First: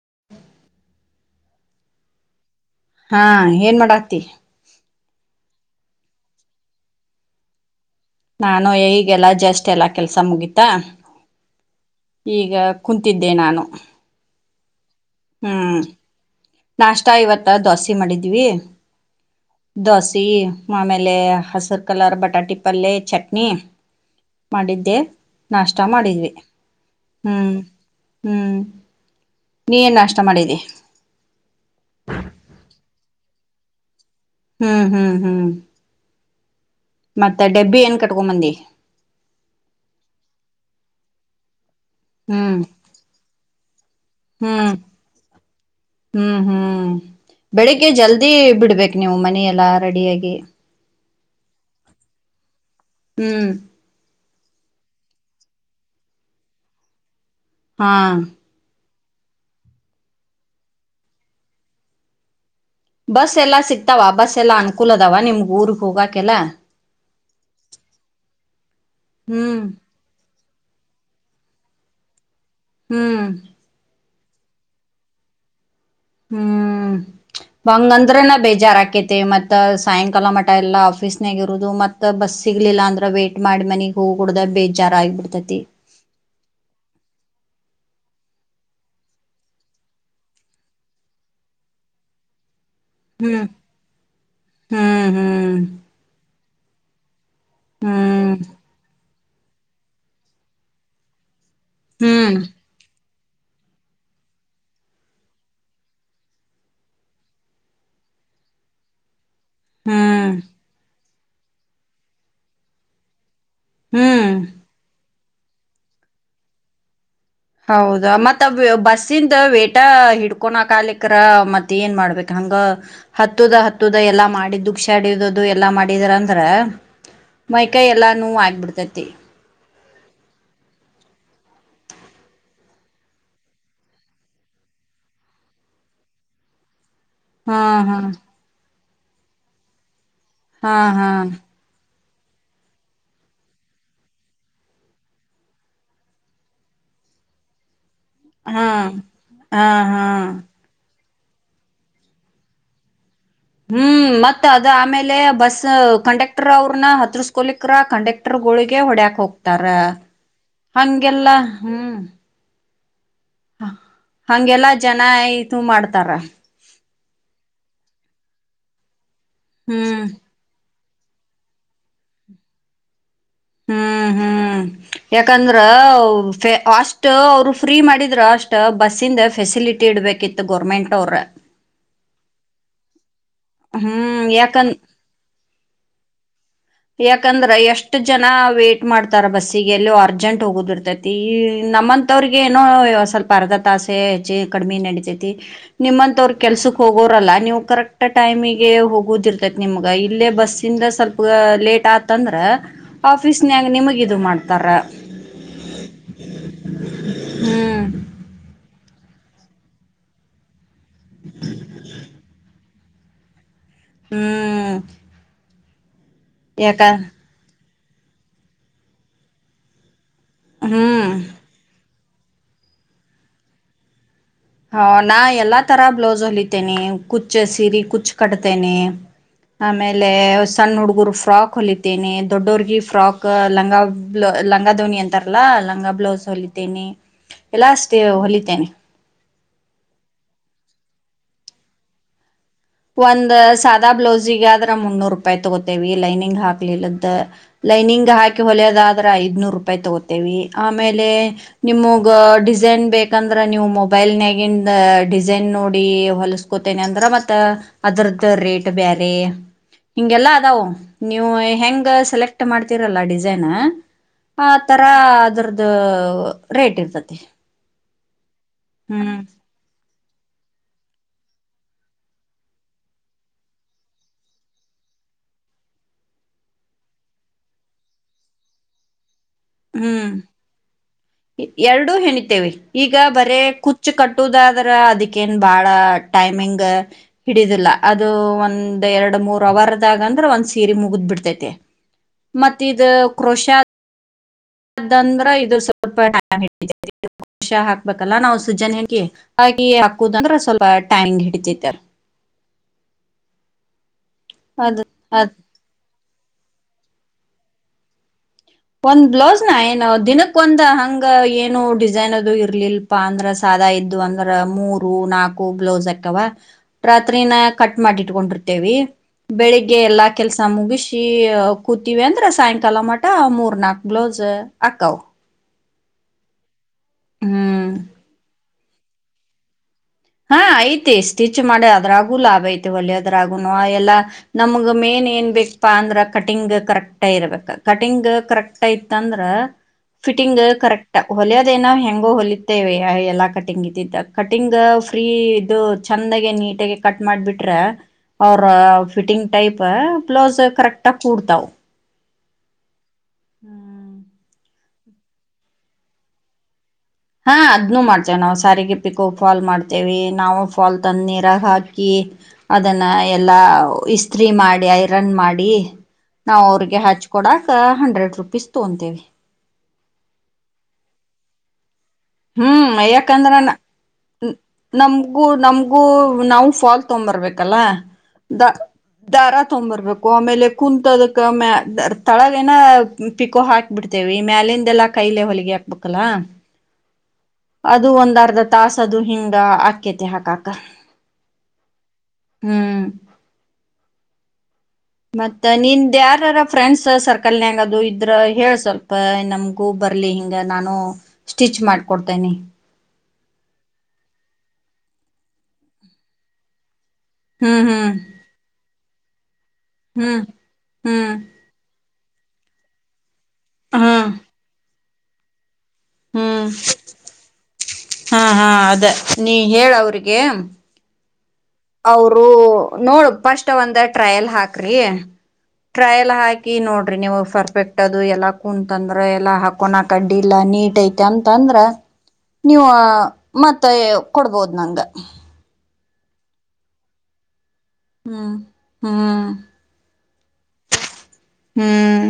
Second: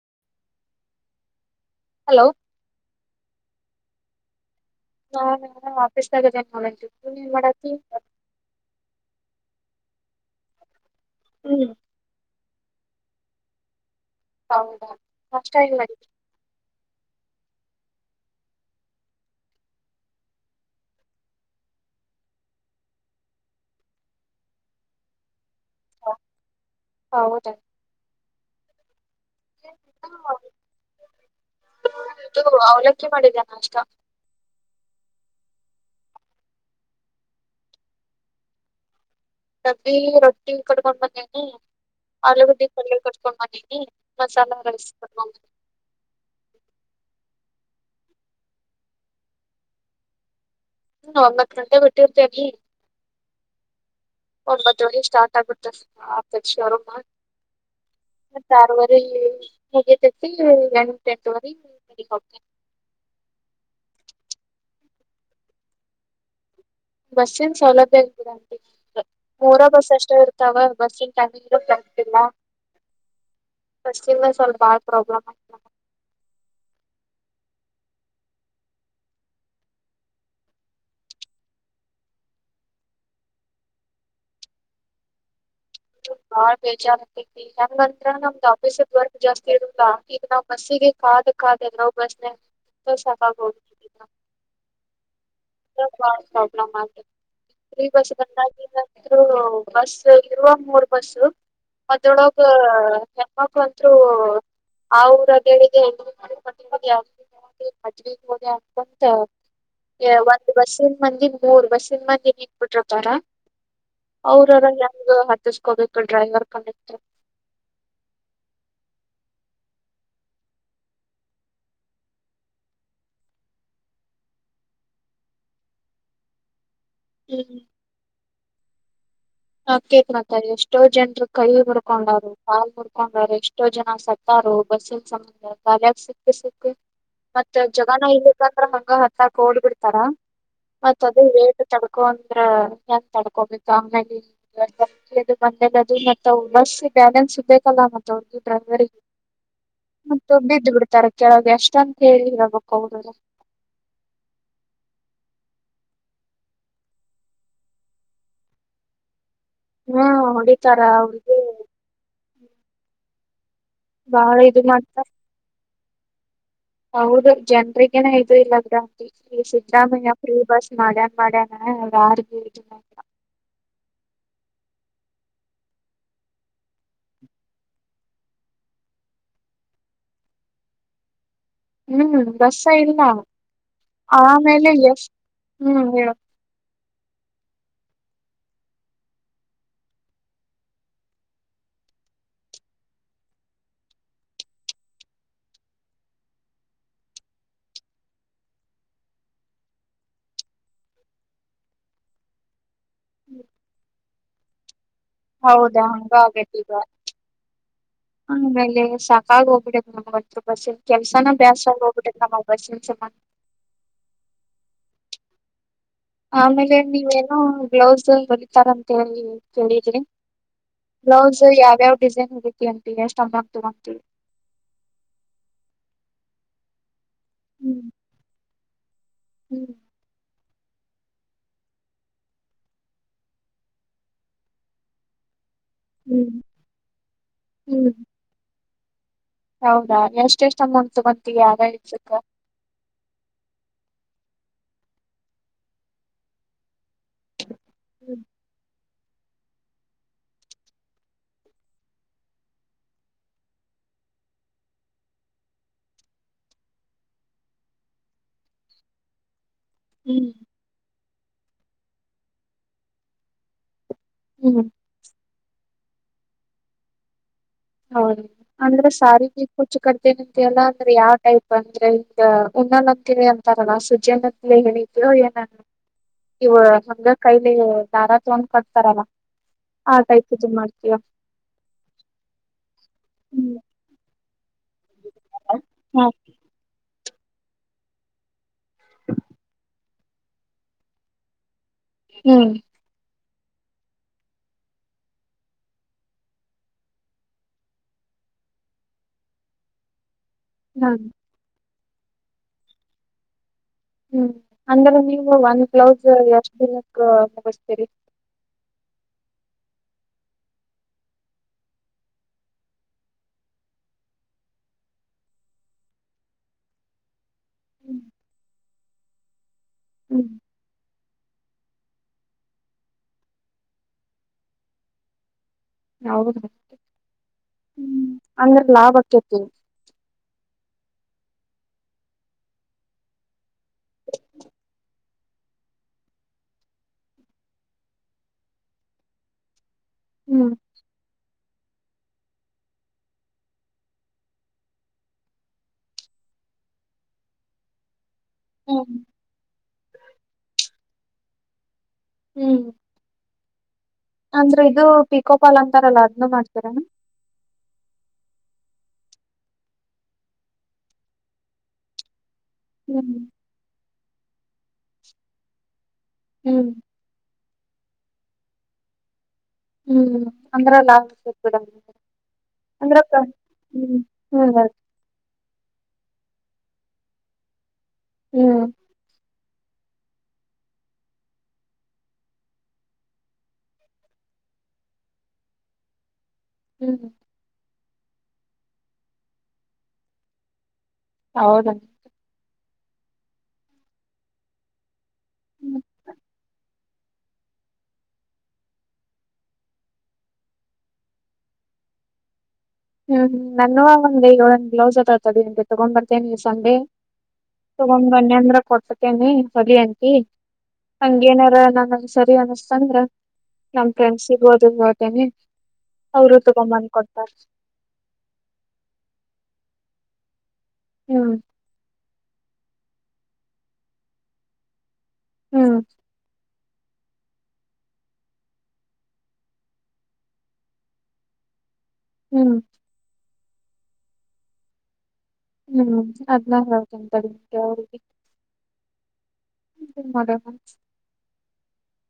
[inaudible] Hello ಹಾ ಏನ್ ಮಾಡ ಆತಿ ನಾನ್ ಇನ್ನಾ ಆಫೀಸ್ ನಾಗ್ ಅದೇನ್ ನೋಡ ನೀನ್ ಏನ್ ಮಾಡತೀ ನಾನು ಈಗೆಲ್ಲಾ ಜಸ್ಟ್ ಎಲ್ಲಾ ಕೆಲ್ಸ ಮುಗಿತ ಹ್ಮ್ ಈಗ ಕುಂತಿದ್ದೆ ನಾನು ಹೌದಾ ನಾಷ್ಟ ಏನ್ ಹ್ಮ್ ಮಾಡಿ ನಾಷ್ಟ ಇವತ್ತು ದೋಸೆ ಮಾಡಿದ್ವಿ ದೋಸೆ ಆಮೇಲೆ ಹಸಿರು ಕಲರ್ ಬಟಾಟಿ ಪಲ್ಲೆ ಚಟ್ನಿ ಮಾಡಿದ್ದೆ ನಾಷ್ಟ ಮಾಡಿದ್ವಿ ಹೌದಾ ಹ್ಮ್ ಹ್ಮ್ ನೀನ್ ನಾಷ್ಟ ಮಾಡಿದ್ದಿ ಅವಲಕ್ಕಿ ಮಾಡಿದ್ದೇನ ನಾಷ್ಟ ಹ್ಮ್ ಹ್ಮ್ ಹ್ಮ್ ಮತ್ತ ಡಬ್ಬಿ ಏನ್ ಕಟ್ಕೊಂಬಂದಿ ಡಬ್ಬಿರೊಟ್ಟಿ ಕಡ್ಕೊಂಡ್ ಬಂದಿನಿ ಹ್ಮ್ ಆಲೂಗಡ್ಡೆ ಪಲ್ಲೆ ಕಟ್ಕೊಂಡು ಬಂದೀನಿ ಮಸಾಲಾ ಹ್ಮ್ ರೈಸ್ ಕಟ್ಕೊಂಡ್ ಬ ಹ್ಮ್ ಹ್ಮ್ ಬೆಳಿಗ್ಗೆ ಜಲ್ದಿ ಬಿಡ್ಬೇಕು ನೀವು ಮನ ಎಲ್ಲಾ ರೆಡಿಯಾಗಿ ಹ್ಮ ಒಂಬತ್ತು ಗಂಟೆ ಬಿಟ್ಟಿರ್ತೇಲ್ಲಿ ಹ್ಮ್ ಒಂಬತ್ತು ಸ್ಟಾರ್ಟ್ ಆಗಿುತ್ತ ಅಪೇಕ್ಷೆ ಹಾ ಮು ಎೂತ್ತೆ ಎಂಟ ವರೆೋಡ್ತ ಬಸ್ ಎಲ್ಲಾ ಸಿಕ್ತಾವ ಬಸ್ ಎಲ್ಲಾ ಅನ್ಕೂಲ ಅದಾವ ನಿಮ್ಗ್ ಊರ್ಗ್ ಹೋಗಕಲ್ಲ ಬಸ್ಸನ್ ಸೌಲಭ್ಯ ಇತೀರಾಂಟ ಹ್ಮ್ ಮೂರ ಬಸ್ ಅಷ್ಟೇ ಇರ್ತ ತಗ ಬಸ್ ಟೈಮ ಇ ಬರ್ತಿ ಹ್ಮ್ ಮ ಸ್ವಲ್ಪ ಭಾಳ ಪ್ರಾಬ್ಲಮ್ ಆಗ್ ಹ್ಮ್ ಬಂಗಂದ್ರನ ಬೇಜಾರ ಆಕೇತಿ ಮತ್ತ ಸಾಯಂಕಾಲ ಮಠ ಎಲ್ಲಾ ಆಫೀಸ್ನಗ ಇರುದು ಮತ್ತತ್ ಬಸ್ ಸಿಗ್ಲಿಲ್ಲ ಅಂದ್ರ ವೇಟ್ ಮಾಡಿ ಮನಗ್ ಹೋಗ ಕುಡ್ದ ಬೇಜಾರ ಆಗಬಿಡ್ತೇತಿ ಬಾಳ್ ಬೇಜಾರೈತಿಂಗಂತ್ರ ನಮ್ದ್ ಆಫೀಸ ವರ್ಕ್ ಜಾಸ್ತಿ ಇರಲ್ಲಾ ಈಗ ನಾವ್ ಬಸ್ಸಿಗೆ ಕಾದ ಕಾದಲ್ವ ಬಸ್ ಶ ಬ ಹ್ಮ್ ಹ್ಮ್ ಹ್ಮ್ ಪ್ರಬಲ ಆ ಇರಿ ಬಸ ಹ್ಮ್ ಬನ್ನ ಬಸ್ ಇರುವ ಮೂರು ಹಸು ಹ್ಮ್ ಮದೊಳಗೆ ಮಕ್ಕಳಂದ್ರು ಆ ಊರ ಹೇಳಿಗೆ ಮದ ಹದೆ ಅಕಂತ ಹ್ಮ್ ಒಂದು ಬರ್ಸ ಮಂದಿ ಮೂರ್ ಬಸ್ಸಿನ ಮಂದಿ ಹಕ್ಬಿಟ್ರಪ್ಪಾರ ಹ್ಮ್ ಅವ್ರದ ಬೇಕ ಡ್ರೈವರ್ ಕಂಡಕ್ಟರ್ ಹೌದಾ ಮತ್ತ ಬಸ್ಸಿಂದ ವೇಟ ಹಿಡ್ಕೊಣ ಕಾಲಿಕರ ಮತ್ತ ಏನ್ ಮಾಡ್ಬೇಕ ಹಂಗ ಹತ್ತದ ಹತ್ತದ ಎಲ್ಲಾ ಮಾಡಿದ ದು ಶಾಡದು ಎಲ್ಲಾ ಮಾಡಿದ್ರ ಅಂದ್ರ ಮೈಕೈಿ ಎಲ್ಲಾ ನೂ ಆಗ್ಬಿಡ್ತೈತಿ ಮತ್ತು ಹ ಕೇಕ್ ಮತ ಎಷ್ಟೋ ಜನರು ಕೈ ಮುಡ್ಕೊಂಡಾರ ಕಾಲ್ ಮುಡ್ಕೊಂಡಾರ ಎಷ್ಟೋ ಜನ ಸತ್ತಾರು ಬಸ್ಸ ಸಂಬಂಧಲ್ ಯಕ ಸಿಕ್ಕ ಸಿಕ್ಕ ಹಾ ಮತ್ತೆ ಹಾ ಜಗನ ಇ ಬ ಹ ಹತ್ತಕೋಡ್ಬ ಬಿಡ್ತಾರಾ ಹಾ ಮತ್ತ ಹಾ ಅದ ತ ದ್ರ ಚಸ್ ತಡ್ಕೊಬೇಕು ಆಂಗ್ಯಲೆ ಅ ಬಂದದು ಮತ್ತ ಬರ್ಸ್ ಬ್ಯಾಲೆನ್ಸ್ ಸಿಗ್ಬೇಕಲ್ಲ ಮತ್ತೆ ಹಾ ಡ್ರೈವರಿಗೆ ಹಾ ಹಾ ಮತ್ತೆ ಬಿದ್ದು ಬಿಡ್ತಾರೆ ಕೆಳಗೆ ಎಷ್ಟಂತ ಹೇಳಿ ಇರಬೇಕ ಅವರುರು ಹ್ಮ್ ಮತ್ತತ್ ಅದ್ ಆಮೇಲೆ ಬಸ್ ಕಂಡಕ್ಟರ್ ಅವ್ರನ್ನ ಹತ್ರರ್ಸ್ಕೊಲಿಕ್ರ ಕಂಡಕ್ಟರ್ ಗೋಳಿಗೆ ಹೊಡ್ಯಾಕ್ ಹೋಗ್ತ ತರ ಹ್ಮ ಹೊಡಿತಾರ ಹಗೆಲ್ಲ ಅವ್ರಿಗೆ ಹ್ಮ್ ಹ ಬಾಳ ಇದು ಹಂಗೆಲ್ಲಾ ಜನ ಮಾಡ್ತಾರ ಇತ ಮಾಡ್ತ ತರ ಏನಾಯು ಇಲ್ಲದ್ರ ಹ್ಮ್ ಸಿದ್ದರಾಮಯ್ಯ ಪ್ರೀ ಭಾಷ ಮನ್ ಮಾಡಡಾನ ಯಾರಗ ಮಾಡ ಹ್ಮ್ ಹ್ಮ್ ಯಾಕಂದ್ರ ಅಷ್ಟ ಅವರು ಫ್ರೀ ಮಾಡಿದ್ರ ಅಷ್ಟ ಬಸ್ಸಿಂದ ಫೆಸಿಲಿಟಿ ಇಡ್ಬೇಕಿತ್ತು ಗೋರ್ಮೆಂಟ್ ಅವ್ರ ಹ್ಮ್ ಬರ್ಷ ಇಲ್ಲ ಹ್ಮ್ ಆಮೇಲೆ ಯಾಕಂದ ಎ ಹ್ಮ್ ಹೇಳ ಯಾಕಂದ್ರ ಎಷ್ಟು ಜನ ವೇಟ್ ಮಾಡ್ತಾರ ಬಸ್ಸಿಗೆ ಎಲ್ಲೋ ಅರ್ಜೆಂಟ್ ಹೋಗುದಿರ್ತೈತಿ ನಮ್ಮಂತವ್ರಗ ಏನೋ ಸ್ವಲ್ಪ ಅರ್ಧ ತಾಸೆ ಕಡಿಮೆ ನಡಿತತಿ ನಿಮ್ಮಂತವ್ರ ಕೆಲ್ಸಕ್ ಹೋಗೋರಲ್ಲ ನೀವು್ ಕರೆಕ್ಟ್ ಟೈಮಿಗೆ ಹೋಗುದಿರ್ತೈತಿ ನಿಮ್ಗ ಇಲ್ಲೇ ಬಸ್ಿಂದ ಸ್ವಲ್ಪ ಲೇಟ್ ಆತಂದ್ರೆ ಆಫೀಸ್ನ್ ಹೆಂಗೆ ನಿಮಗೆ ಇದು ಮಾಡ್ತಾರೆ ಹೌದಾ ಹಂಗ ಆಗತ್ತ ಈಗ ಹ್ಮ್ ಆಮೇಲೆ ಸಾಕ ಹಾಗ ಹೋಗ್ಬಿಡ ನಮ್ ಹತ್ರರು ಬಾಷೆ ಕೆಲ್ಸಾನಭ್ಯಾಸ ಆ ಹೋಗ್ಬಿಟ್ಟೆ ನ ಜಮನ್ ಹ್ಮ್ ಆಮೇಲೆ ಯಾಕ ನೀವೇನೋ ಗ್ಲೌಸ್ ಬಲಿತಾರ ಅಂತ ಹೇಳಿ ಕೇಳಿದ್ರಿ ಹ್ಮ್ ಬ್ಲೌಸ್ ಯಾವಾವ ಡಿಸೈನ್ ಹೇತಿ ಅಂತ ಎಷ್ಟುದ ಆಗ್ತ ಹಂತೀವಿ ಹ ನಾ ಎಲ್ಲಾ ತರ ಬ್ಲೌಸ್ ಹೊಲಿತೇನೆ ಕುಚ್ಚ ಸೀರೆ ಹ್ಮ್ ಕುಚ್ಚು ಕಟ್ತೇನೆ ಹ್ಮ್ ಆಮೇಲೆ ಸಣ್ಣ ಹುಡುಗರು ಫ್ರಾಕ್ ಹೊಲಿತೇನೆ ದೊಡ್ಡೋರಗಿ ಫ್ರಾಕ್ ಲಂಗ ಲಂಗಧವನಿ ಅಂತಾರಲ್ಲಾ ಹಂಗ ಬ್ಲೌಸ್ ಹ್ಮ್ ಹೊಲಿತೇನೆ ಎಲ್ಲಾ ಹ್ಮ್ ಅಷ್ಟೇ ಹೊಲಿತೇನೆ ಹೌದಾ ಎಷ್ಟ ಎಷ್ಟು ಅಮೌಂಟ್ಸ್ ಬಂತೀವಿ ಯಾರ ಇಸಕ್ಕ ಒಂದ್ ಸಾದಾ ಬ್ಲೌಸಗಾದ್ರ ಮುನ್ನೂ ರೂಪಾಯಿ ತಗೋತೇವಿ ಲೈನಿಂಗ್ ಹಾಕ್ಲಿಲ್ಲದ ಲೈನಂಗ ಹ್ಮ್ ಹಾಯಕ ಹೊಲ ಅದ ಐದ್ನೂರ್ ರೂಪಾಯಿ ತಗೋತೇವಿ ಆಮೇಲೆ ನಿಮಗ್ ಡಿಸೈನ್ ಬೇಕಂದ್ರ ನೀವು ಮೊಬೈಲ್ ನಗ ಡಿಸೈನ್ ನೋಡಿ ಹೊಲಸ್ಕೋತೇನೆ ಅಂದ್ರ ಮ ಅದ್ರದ್ದ ರೇಟ್ ಬೇರೆ ಇಂಗ ಎಲ್ಲಾ ಹ್ಮ್ ಅಾವ ನೀವು ಹೆಂಗ ಸೆಲೆಕ್ಟ್ ಮಾಡ್ತೀರಲ್ಲ ಡಿಸೈನ್ ಆ ಹ್ಮ್ ತರ ಅದ್ರದ್ದ ರೇಟ್ ಇರ್ತತಿ ಹೌದು ಅಂದ್ರೆ ಹ್ಮ್ ಸಾರಿ ಕುಚ್ಚು ಕಟ್ಟ ಸನಂತ ಅಲ್ಲ ಅಂದ್ರೆ ಯಾವ ಟೈಪ್ ಅಂದ್ರೆ ಹಗ ಉ್ಣನಂತ ಅಂತಾರಲ್ಲ ಸುಜ್ಯನ ಹೇಳಿದರು ಏನ ಇವ ಹಂಗ ಕೈಲಿ ದಾರ ತಗೊಂಡ್ ಕಟ್ತಾರಲ್ಲ ಆ ಹ್ಮ್ ಟೈಪ್ ಇದು ಮಾಡ್ತೀವ ಎರಡೂ ಹೆಣಿತೇವಿ ಈಗ ಬರೇ ಹ್ಮ ಕುಚ್ಚು ಕಟ್ಟ ಟದ ಆದ್ರ ಅದಕ್ಕೇನ್ ಬಾಳ ಟೈಮಿಂಗ್ ಹಿಡಿದಿಲ್ಲ ಅದು ಒಂದು ಒಂದು ಎರಡು ಮೂರು ಅವರು ಅಂದ್ರೆ ಒಂದ್ ಸೀರಿ ಮುಗಿದ್ ಬಿಡ್ತೈತೆ ಹ್ಮ್ ಮತ್ತ ಇ ಕ್ರೋಷ್ಯಾ ಅದಂದ್ರ ಇದದು ಸ್ವಲ್ಪಷ ಹಾಕ್ಬೇಕಲ್ಲ ನಾ್ ಸುಜನ್ ಹಿ ಹಾಗೆ ಹಾಕುದಂದ್ರ ಸ್ವಲ್ಪ ಹಾ ಟ್ಯಾಂಗ್ ಹಿಡಚೈತರ್ ಹ್ಮ್ ಅದ್ ಅಂದ್ರೆ ಅದ ನೀವು ಒಂದ ಕ್ಲೌಸ್ ಎಷ್ಟ್ ದಿನಕ್ಕೆ ಮುಗಿಸತೀರಿ ಒಂದ್ ಬ್ಲೌಸ್ ನ ಏನ ದಿನಕ್ಕ ಒಂದ ಹಂಗ ಏನು ಡಿಸೈನ್ ಅದು ಇರ್ಲಿಲ್ಪಾ ಅಂದ್ರ ಸಾದಾ ಇದ್ದು ಅಂದ್ರ ಮೂರು ನಾಕು ಬ್ಲೌಸ್ ಹಾಕವ ರಾತ್ರಿನ ಕಟ್ ಮಾಡಿ ಇಟ್ಕೊಂಡಿರ್ತೇವಿ ಬೆಳಿಗ್ ಎಲ್ಲಾ ಹ್ಮ್ ಕೆಲ್ಸ ಮುಗಿಸ್ ಕೂತೀವಿ ಅಂದ್ರೆ ಸಾಯಂಕಾಲ ಮಠ ಮೂರ್ ಪ್ರರ್ಣಾಗಲಜ ಅಕವು ಹೌದು ಹ್ಮ್ ಹ್ಮ ಅ ಲಾಭ ಆಕತ ಹಾ ಐತಿ ಸ್ಟಿಚ್ ಮಾಡಿ ಅದ್ರಾಗು ಲಾಭ ಐತೆ ಒಲದ್ರಾಗುನು ಎಲ್ಲಾ ನಮಗ್ ಮೇನ್ ಏನ್ ಬೇಕಪ್ಪಾ ಅಂದ್ರ ಕಟಿಂಗ್ ಕರೆಕ್ಟ್ ಇರ್ಬೇಕ ಕಟಿಂಗ್ ಕರೆಕ್ಟ್ ಐತ್ ಅಂದ್ರ ಫಿಟಿಂಗ್ ಹ್ಮ್ ಕರೆಕ್ಟ್ ಹೊಲೆಯ ನ ಹೆಂಗೋ ಹೊಲತ್ತೇವೆ ಎಲ್ಲಾ ಕಟಿಂಗ್ ಇದ್ದಿದ್ದ ಕಟಿಂಗ್ ಫ್ರೀ ಇದು ಚಂದಾಗ ನೀಟಾಗಿ ಕಟ್ ಮಾಡ್ಬಿಟ್ರೆ ಅವ್ರ ಹ್ಮ್ ಫಿಟಿಂಗ್ ಟೈಪ್ ಬ್ಲೌಸ್ ಕರೆಕ್ಟ್ ತ ಕೂಡ್ತವು ಹ್ಮ್ ಹ್ಮ್ ಅಂದ್ರೆ ಇದು ಪಿಕೋಪಾಲ್ ಅಂತಾರಲ್ಲ ಅದನ್ನು ಮಾಡ್ತೀರ ಹಾ ಅದ್ನು ಮಾಡ್ತೇವೆ ನಾವವು ಸಾರಿಗೆ ಪಿಕ್ಕು ಫಾಲ್ ಮಾಡ್ತೇವಿ ನಾವು ಫಾಲ್ ತಂದ ನೀರಾಗ ಹಾಕಿ ಅದನ್ನ ಹ್ಮ್ ಎಲ್ಲಾ ಇಸ್ತ್ರಿ ಮಾಡಿ ಮಾಡಿ ಐರನ್ ಮಾಡಿ ನಾವ್ ಹ್ಮ್ ಅವ್ರಿಗೆ ಹಚ್ಕೊಡ ಹಂಡ್ರೆಡ್ ರುಪೀಸ್ ತೊಂತೇವಿ ಹ್ಮ್ ಅಂದ್ರ ಲಾಡು [unintelligible] ಹ್ಮ್ ಯಾಕಂದ್ರ ಹ್ಮ್ ಅದ್- ನಮ್ಗೂ ನಮ್ ಗೂ ನಾವು ಫಾಲ್ ತೊಂಬರ್ಬೇಕಲ್ಲ ದ ಹ್ಮ್ ದಾರಾ ತೊಂಬರ್ಬೇಕು ಆಮೇಲೆ ಕುಂತದಕ್ಕ ತಳಗ ಏನ ಪಿಕೋ ಹಾಕ್ಬಿಡ್ತೇವಿ ಮ್ಯಾಲಿಂದೆಲ್ಲಾ ಕೈಲೆ ಹೊಲಿಗೆ ಹಾಕ್ಬೇಕಲ್ಲ ಹ್ಮ ಅದು ಒಂದರ್ಧ ತಾಸ ಅದು ಹಿಂಗ ಆಕೇತಿ ಹಾಕಾಕ ಹೌದ ಹ್ಮ್ ಮತ್ತ ನಿಂದ ಯಾರಾರ ಫ್ರೆಂಡ್ಸ್ ಸರ್ಕಲ್ನ್ಯಗ ಅದು ಇದ್ರ ಹೇಳ ಸ್ವಲ್ಪ ನಮಗೂ ಬರ್ಲಿ ಹಿಂಗ ನಾನು ಸ್ಟಿಚ್ ಮಾಡಕೊಡ್ತೇನಿ ಹ್ಮ್ ಹ್ಮ್ ನನ್ನವ ಒಂದೆ ಒಂದ್ ಏಳೆಟು ಬ್ಲೌಸ್ ಅದವಾ ತಡಿ ತಗೊಂಡ್ ಬರ್ತೇನಿ ಈ ಸಂಡೆ ಹ್ಮ್ ಹ್ಮ್ ತಗೊಂದ್ ಬಂದಿ ಅಂದ್ರ ಕೊಡ್ತ ತೆನಿ ಹೊಲಿ ಅಂತಿ ಹ್ಮ್ ಹ್ಮ್ ಹಂಗೇನರ ನ ಸರಿ ಅನಸ್ತ ಅಂದ್ರ ನಮ್ ಹ್ಮ್ ಫ್ರೆಂಡ್ಸ್ಗೂ ಅದು ಹೇಳ್ತೆ ಹೇಳ್ತೆನಿ ಅವರು ಹ್ಮ್ ತಗೊ ಬಂದ ಕೊಡ್ತಾರ ಹಾ ಹಾ ಅದ ನೀ ಹೇಳ ಅವ್ರಿಗೆ ಹ್ಮ್ ಅವರು ನೋಡ್ ಫಸ್ಟ್ ಒಂದ ಟ್ರಯಲ್ ಹಾಕ್ರಿ ಹ್ಮ್ ಟ್ರಾಯಲ್ ಹಾಕಿ ಕಿ ನೋಡ್ರಿ ನೀವು ಪರ್ಫೆಕ್ಟ್ ಅದು ಎಲ್ಲಾ ಕುಂತಂದ್ರ ಎಲ್ಲಾ ಹಾಕೊನಕಡ್ಡಿ ಇಲ್ಲಾ ನೀಟ್ ಐತಿ ಅಂತಂದ್ರ ಹ್ಮ್ ನೀವು ಮತ್ತೆ ಕೊಡ್ಬೋದು ನಂಗ ಹ್ಮ್ ಅದ್ನ್ನ ಹೇಳ್ತೆನಿ ತಡಿ ಹ್ಮ್ ಹ್ಮ್ ಮಾಡದ [unintelligible] ಹ್ಮ್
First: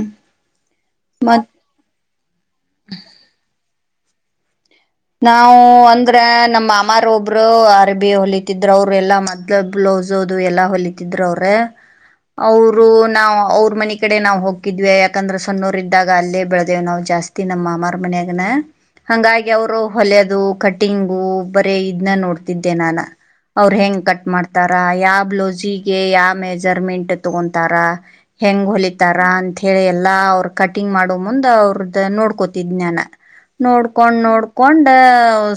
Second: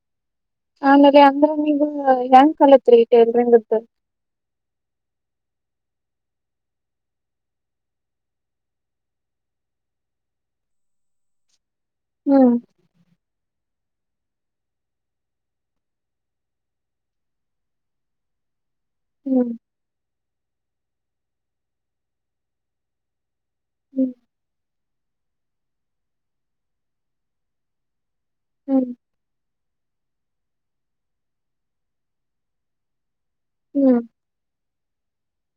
ಆಮೇಲೆ ಮತ್ ಅಂದ್ರ ನೀವು ಹ ಕಲತ್ರೀ ಟೇಲರಿಂಗದ್ದ ನಾವು ಅಂದ್ರ ನಮ್ಮ ಮಾಮರ ಒಬ್ರು ಅರಿಬಿ ಹೊಲಿತಿದ್ರು ಅವರು ಎಲ್ಲಾ ಮದ್ಲು ಬ್ಲೌಸ್ ಅದು ಎಲ್ಲಾ ಹೊಲಿತಿದರು ಅವ್ರ ಹ್ಮ್ ಅವರು ನಾವ ಅವ ಅವ್ರ ಮನೆ ಕಡೆ ನಾವ್ ಹೋಕ್ಕಿದ್ವಿ ಯಾಕಂದ್ರ ಸಣ್ಣೋರ್ ಇದ್ದಾಗ ಅಲ್ಲೇ ಬೆಳ್ದೇವ ನಾವ್ ಜಾಸ್ತಿ ನಮ್ಮ ಮಾಮಾರ್ ಮನಯಾಗನ ಹಂಗಾಗಿ ಹ್ಮ್ ಅವರು ಹೊಲೆದು ಕಟಿಂಗು ಬರೇ ಇದನ್ನ ನೋಡ್ತಿದ್ದೆ ನಾನ ಅವರು ಹೆಂಗ್ ಹ್ಮ್ ಕಟ್ ಮಾಡ್ತಾರ ಯಾವ ಬ್ಲೌಸಿಗೆ ಯಾವ ಮೆಜರ್ಮೆಂಟ್ ತಗೊತಾರ ಹೆಂಗ್ ಹ್ಮ್ ಹೊಲಿತಾರಾ ಅಂತ ಹೇಳಿ ಎಲ್ಲ ಎಲ್ಲಾ ಅವ್ರರು ಕಟಿಂಗ್ ಮಾಡೋ ಮುಂದ್ ಅವ್ರದ್ದ ನೋಡ್ಕೋತಿದ್ ನಾನ ಹ್ಮ್ ನೋಡ್ಕೊಂಡ್ ನೋಡ್ ಕೊಂಡ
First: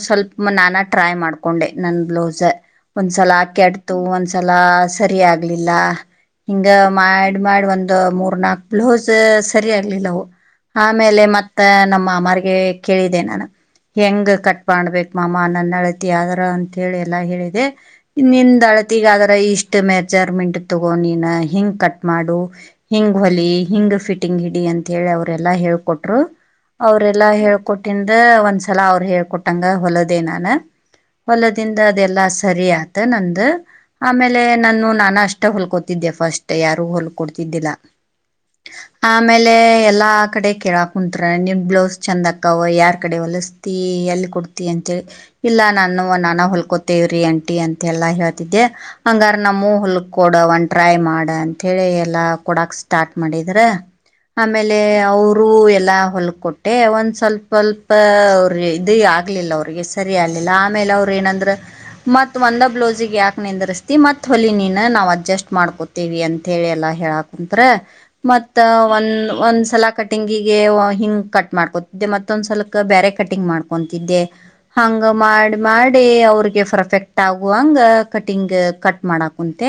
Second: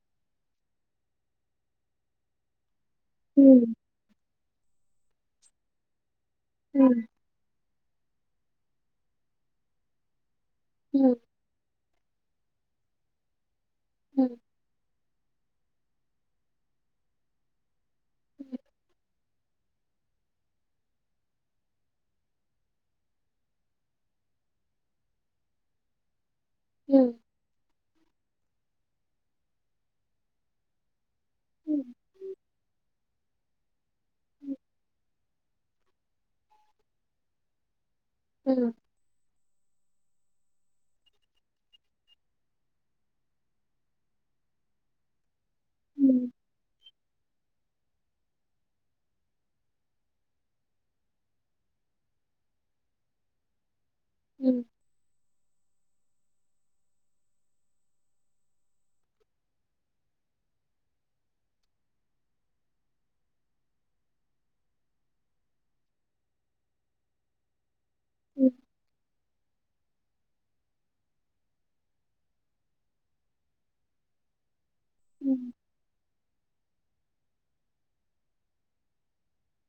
ಸ್ವಲ್ಪ ನಾನ ಟ್ರೈ ಮಾಡ್ಕೊಂಡೆ ನನ್ ಬ್ಲೌಸ್ ಒಂದ್ಸಲ ಆಕೆ ಹ್ಮ್ ಆಡ್ತು ಒಂದ್ಸಲ ಸರಿ ಆಗ್ಲಿಲ್ಲ ಹಿಂಗ ಮಾಡ ಮಾಡ ಒಂದ್ ಮೂ ನಾಲ್ಕು ಬ್ಲೌಸ್ ಸರಿ ಆಗ್ಲಿಲ್ಲವು ಹ್ಮ್ ಆಮೇಲೆ ಮತ್ತ ನ ಮಾಮಾರ್ಗೆ ಕೇಳಿದ್ದೆ ನಾನು ಹ್ಮ್ ಹ್ಮ್ ಹೆಂಗ ಕಟ್ ಮಾಡ್ಬೇಕು ಮಾಾಮಾ ನನ್ನ ಅಳತಿ ಆದ್ರ ಅಂಂತ ಹೇಳಿ ಎಲ್ಲಾ ಹೇಳಿದೆ ನಿನ್್ ಅಳತಿಗ ಆದ್ರ ಇಷ್ಟ ಮೆಜರ್ಮೆಂಟ್ ತಗೋ ನೀನ್ ಹಿಂಗ್ ಕಟ್ ಮಾಡು ಹಿಂಗ್ ಹೊಲಿ ಹಿಂಗ್ ಫಿಟಿಂಗ್ ಹಿಡಿ ಅಂತ ಹೇಳಿ ಅವ್ರೆಲ್ಲಾ ಹೇಳ್ಕೊಟ್ರು ಹ್ಮ್ ಅವ್ರಲ್ಲಾ ಹೇಳ್ಕೊಟ್ಟ ಇಂದ ಒನ್ಸ ಸಲಾ ಅವ್ರು ಹೇಳ್ಕೊಟ್ಟಂಗ ಹೊಲದೇ ನಾನು ಹ್ಮ್ ಹ್ಮ್ ಹೊಲದಿಂದ ಅದೆಲ್ಲಸ ಸರಿ ಆತ ನಂದ ಆಮೇಲೆ ನಾನು ನಾನ ಅಷ್ಟ ಹೊಲ್ಕೋತಿದ್ದೆ ಫಸ್ಟ್ ಯಾರು ಹೊಲ್ಕೊಡ್ತಿದ್ದಿಲ್ಲ ಹ್ಮ್ ಆಮೇಲೆ ಎಲ್ಲಾ ಕಡೆ ಕೆೇಳಾ ಕುಂಂತರ ನಿ್ ಬ್ಲೌಸ್ ಚಂದ ಅಕ್ಕವ ಯಾರ್ ಕಡೆ ಒಲ್ಲ ಎಲ್ಲಿ ಕೊಡ್ತಿ ಅಂತೇಳಿ ಇಲ್ಲಾ ನಾನು ನಾನ ಹೊಲ್ಕೋತೇವ್ರಿ ಅಂಟಿ ಅಂತ ಎಲ್ಲಾ ಹೇಳ್ತಿದ್ದೆ ಹಂಗಾರ ನಮ್ಮ ಹೊಲ್ ಕೊಡ ಒನ್ ಟ್ರೈ ಮಾಡ ಅಂತ ಹೇಳಿ ಎಲ್ಲಾ ಕೊಡಕ್ ಸ್ಟಾರ್ಟ್ ಮಾಡಿದ್ರ ಹ್ಮ್ ಹ್ಮ್ ಆಮೇಲೆ ಅವರು ರು ಎಲ್ಲಾ ಹೊಲ್ ಕೊಟ್ಟೆ ಒಂದ್ ಸ್ವಲ್ಪ ಸ್ಲ್ಪ ಅವರು ಇದು ಆಗಲಿಲ್ಲ ಅವಿಗೆ ಸರಿ ಆಗಲಿಲ್ಲ ಆಮೇಲೆ ಅವ್ರು ಏನಂದ್ರೆ ಮತ್ತು ಒಂದ ಬ್ಲೌಸಿಗೆ ಯಾಕೆ ನಿಂದಿರಿಸ್ತಿ ಮತ್ತು ಹೊಲ ನೀನು ನಾವು ಅಡ್ಜಸ್ಟ್ ಮಾಡ್ಕೋತೀವಿ ಅಂತಥೇಳಿ ಎಲ್ಲ ಹೇಳಕಂತರೆ ಮತ್ತ ಒಂದು ಒಂದ್ಸಲ ಕಟಿಂಗಿಗೆ ಹಿಂಗ್ ಕಟ್ ಮಾಡ್ಕೊತಿದ್ದೆ ಮತ್ತೊಂದ್ಸಲಲ್ ಬೇರೆ ಕಟಿಂಗ್ ಮಾಡ್ಕೊತಿದ್ದೆ ಹಂಗ ಹ್ಮ್ ಮಾಡಿ ಮಾಡಿ ಅವ ಅವಿಗೆ ಪಫರ್ಫೆಕ್ಟ್ ಆಗುವಂಗ ಕಟಿಂಗ್ ಕಟ್ ಮಾಡ ಕುಂತೆ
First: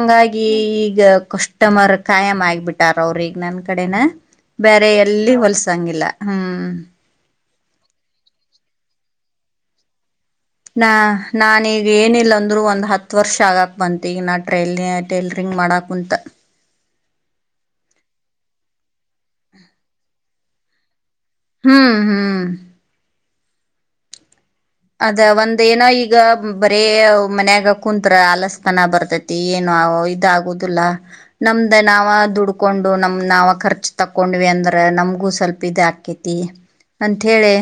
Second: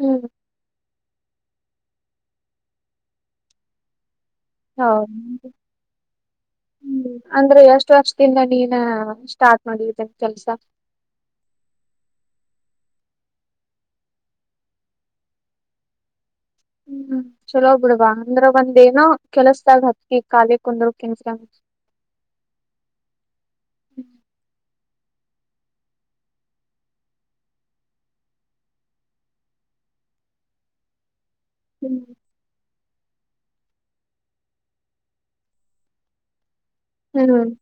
ಹ್ಮ್ ಈಗ ಕಷ್ಟ ಕಮರ್ ಕಾಯ್ ಆಗಿಬಿಟ್ಟಾರ ಅವ್ರ ಈಗ ನನ್ ಕಡೆನ ಬೇರೆ ಹೌದ ಎಲ್ಲಿ ಹೊಲ್ಸಂಗಿಲ್ಲ ಹ್ಮ್ ಹ್ಮ್ ಅಂದ್ರೆ ಎಷ್ಟು ವರ್ಷದಿಂದ ನೀನ ಸ್ಟಾರ್ಟ್ ಮಾಡಿದ್ದೇನೆ ನಾ ನೀಗ ಏನಿಲ್ಲ ಒಂದು ಅಂದ್ರು ಒಂದು ಹತ್ ವರ್ಷ ಆಗಕ್ ಬಂತ ಈಗ ನಾ ಟ ಟೇಲರಿಂಗ್ ಮಾಡಕುಂತ ಹ್ಮ್ ಚಲೋ ಬಿಡ್ಬ ಅಂದ್ರ ಒಂದ ಏನೋ ಕೆಲಸದಾಗ ಹತ್ಕಿ ಕಾಲಿ ಕುಂದರು ಓಕನ್ಸಲ ಹ್ಮ್ ಹ್ಮ್ ಹ್ಮ ಅದ ಒಂದ ಏನೋ ಈಗ ಬರೀ ಮನ್ಯಾಗ ಕುಂತ್ರ ಆಲಸ್ತನ ಬರ್ತೈತಿ ಏನೋ ಇದ ಆಾಗುದಿಲ್ಲ ನಮ್ದ ನಾವ ದುಡ್ಕೊಂಡ್ ನಮ ನಾವ ಖರ್ಚ ತಕೊಂಡ್ವಿ ಅಂದ್ರ ನಮ್ಗೂ ಸ್ವಲ್ಪ ಇದ ಹಾಕೇತಿ ಅಂತ ಹೇಳಿ ಹ್ಮ್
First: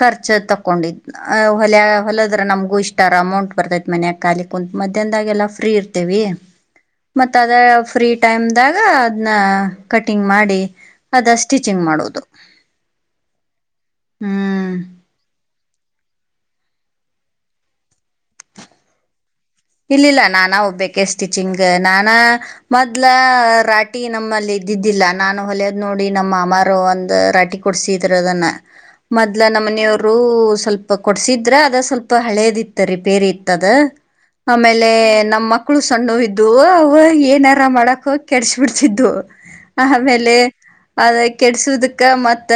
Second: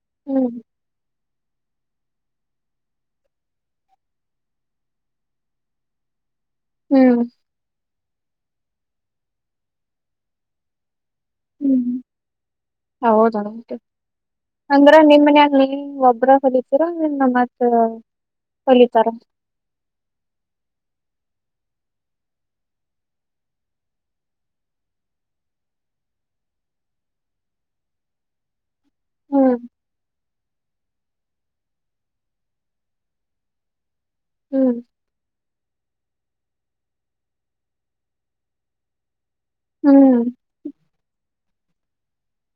ಖರ್ಚ ಹ್ಮ್ ತಕೊಂಡಿದ ಹೊಲ ಹೊಲದ್ರೆ ನಮಗೂ ಇಷ್ಟಾರ ಅಮೌಂಟ್ ಬರ್ತೈತೆ ಮನ್ಯಾಗೆ ಕಾಲಿ ಕುಂತತ್ ಮಧ್ಯಾಹನದಾಗೆಲ್ಲ ಫ್ರೀ ಇರ್ತೀವಿ ಹ್ಮ್ ಮತ್ತ ಅದ ಫ್ರೀ ಟೈಮ್ ದಾಗ ಅದ್ನ್ನ ಕಟಿಂಗ್ ಮಾಡಿ ಅದ ಸ್ಟಿಚಿಂಗ್ ಹ್ಮ್ ಮಾಡೋದು ಹೌದ ಹ್ಮ್ ಅಂದ್ರೆ ನಿಮ್ಮ ಮನ ನೀ ಒ ಒಬ್ರ ಹೊಲಿತೀರಾನ್ನ ಮತ್ ಹೊಲಿತಾರ ಇಲ್ಲಿಿಲ್ಲ ನಾನಾ ಒಬ್ಬೆ ಸ್ಟಿಚಿಂಗ್ ನಾನ ಮೊದ್ಲ ರಾಟಿ ನಮ್ಮಲ್ಲಿ ಇದ್ದಿದ್ದಿಲ್ಲ ನಾನು ಹೊಲೆಯದ್ ನೋಡಿ ನಮ್ಮ ಅಮಾರ ಒಂದ ರಾಟಿ ಕೊಡ್ಸಿದ್ರದನ್ನ ಮೊದ್ಲ ಹ್ಮ್ ನಮ್ಮ ಮನೆಯವರು ಸ್ವಲ್ಪ ಕೊಡ್ಸಿದ್ರ ಅದ ಸ್ವಲ್ಪ ಹಳೇದಿತ್ತ ರಿಪೇರಿ ಇತ್ತದ ಹ್ಮ್ ಆಮೇಲೆ ನಮ್ಮ ಮಕ್ಕಳು ಸಣ್ಣ ಇದ್ದು ಅವ ಏನಾರ ಮಾಡಕ ಕೆಡಸ ಬಿಿಡ್ತಿದ್ದವು ಹ್ಮ್ ಆಮೇಲೆ ಅದ ಕೆಡ್ಸದಕ್ಕ ಮತ್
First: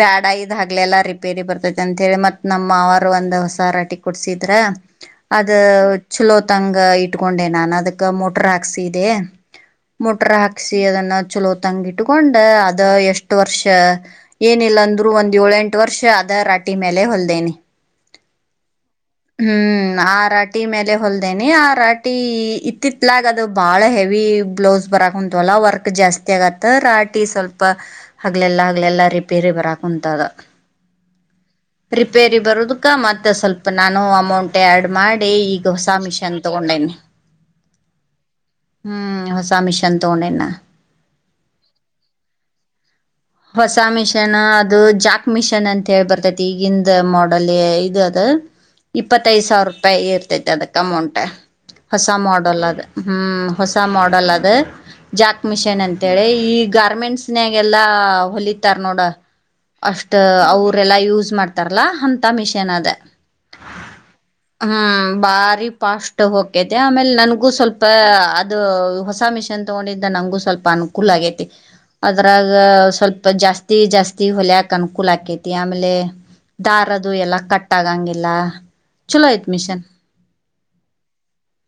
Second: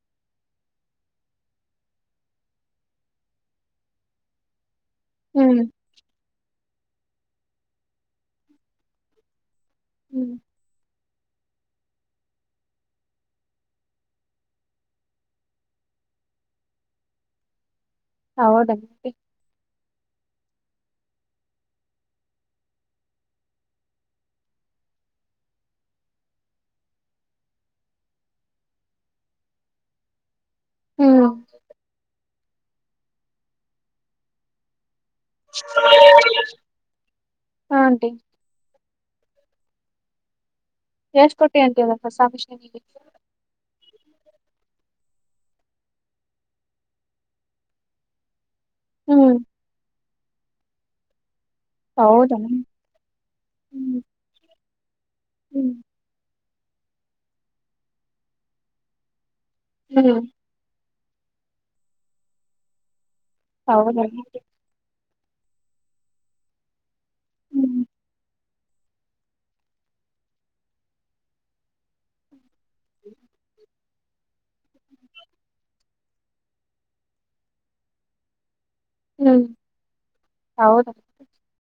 ಬ್ಯಾಡ ಇದ್ ಆಗ್ಲೆಲ್ಲಾ ರಿಪೇರಿ ಬರ್ತತಿ ಅಂತ ಹೇಳಿ ಮತ್ ನಮ್ಮ್ವರು ಒಂದ್ ಹೊಸ ರಟಿ ಕುಡ್ಸಿದ್ರ ಅದ ಹ್ಮ್ ಲ್ಲೋ ತಂಗ ಇಟ್ಕೊಂಡೆ ನಾನನ್ ಅದಕ್ ಮೋಟರ್ ಹಾಕ್ಸ ಇೆ ಮೊಟ್ರ ಹ್ಮ್ ಹಾಕ್ಸಿ ಅದನ್ನ ಚಲೋ ತಂಗ ಇಟ್ಕೊಂಡ ಅದ ಎಷ್ಟ್ ವರ್ಷ ಏನಿಲ್ಲ ಅಂದ್ರು ಒಂದ್ ಏಳ ಎಂಟು ವರ್ಷ ಅದ ರಾಟಿ ಮೇಲೆ ಹೊಲ್ದೇನಿ ಹೌದಾ ಆಂಟಿ? ಹ್ಮ್ ಆರಾ ಮ ಹೊಲ್ದೇನಿ ಆ ರಾಟಿ ಇತ್ತಿತ್ಲಾಗ ಅದು ಬಾಳ ಹೆವಿ ಬ್ಲೌಸ್ ಬರಾಕ ಕುಂತ್ಲ್ಲ ವರ್ಕ್ ಜಾಸ್ತಿ ಆಗತ್ತ ರಾಟಿ ಸ್ವಲ್ಪ ಹಗ್ಲೆಲ್ಲಾ ಹಗ್ಲೆಲ್ಲಾ ರಿಪೇರಿ ಬರಾಕ್ ಕುಂಂತದ ಹ್ಮ್ ರಿಪೇರಿ ಬರುೋದು ಮತ್ತೆ ಸ್ವಲ್ಪ ನಾನು ಅಮೌಂಟ್ ಆ್ಯಡ್ ಮಾಡಿ ಹೊಸಾಮಿಷ ಅಂತ ತಗೊಂಡೇಿ ಹಾ ಆಂಟಿ ಹ್ಮ್ ಹೊಸ ಸಮಮಿಷನ್ ತೋಣ ಇನ್ನ ಎಷ್ಟ ಕೊಟ್ಟಿ ಅಂತವಸ ಸಾಮಿಶನಿಗೆ ಹೊಸ ಮಿಷನ್ ಅದು ಜಾಕ್ ಮಿಷನ್ ಅಂತ ಹೇಳಳ್ ಬರ್ತೈತಿ ಈಗಿಿಂದ ಮಾಡೋಲ್ ಇದು ಅದು ಹ್ಮ್ ಇಪ್ಪತ್ತೈದು ಸಾವಿರ ರೂಪಾಯಿ ಇರ್ತ ಅದಕ್ಕ ಅಮೌಂಟ್ ಹೊಸ ಹೌದಾ ಮಾಡಲ್ ಅದ ಹ್ಮ್ ಹೊಸ ಹ್ಮ್ ಮಾಡಲ್ ಅದ ಜಾಕ್ ಹ್ಮ್ ಮಿಷನ್ ಅಂತೇಳಿ ಈಗ ಗಾರ್ಮೆಂಟ್ಸ್ನಾಗೆಲ್ಲ ಒಲಿತಾರ್ ನೋಡು ಅಷ್ಟ ಹ್ಮ್ ಅವ್ರ ಲ್ಲ ಯೂಸ್ ಮಾಡ್ತಾರಲ್ಲಾ ಅಂತ ಮಿಷಿನ್ ಅದೇ ಹೌದ ಬಾರಿ ಪಾಸ್ಟ್ ಹೋಗಕೈತಿ ಆಮೇಲೆ ನನ್ಗೂ ಸ್ವಲ್ಪ ಹ್ಮ್ ಅದು ಹೊಸ ಮಿಷನ್ ತಗೊಂಡಿದ್ದ ನನ್ಗೂ ಸ್ವಲ್ಪ ಅನುಕೂಲ ಆಗೈತಿ ಅದ್ರಾಗ ಸ್ವಲ್ಪ ಇಪ ಜಾಸ್ತಿ ಜಾಸ್ತಿ ಹೊಲಕ್ ಅನ್ಕೂಲ ಆಾಕೈತಿ ಆಮೇಲೆ ದಾರದು ಎಲ್ಲಾ ಕಟ್ ಆಗಂಗಿಲ್ಲ ಚಲೋ ಹ್ಮ್ ಐತ್ ಮಿಷನ್ ಹೌದ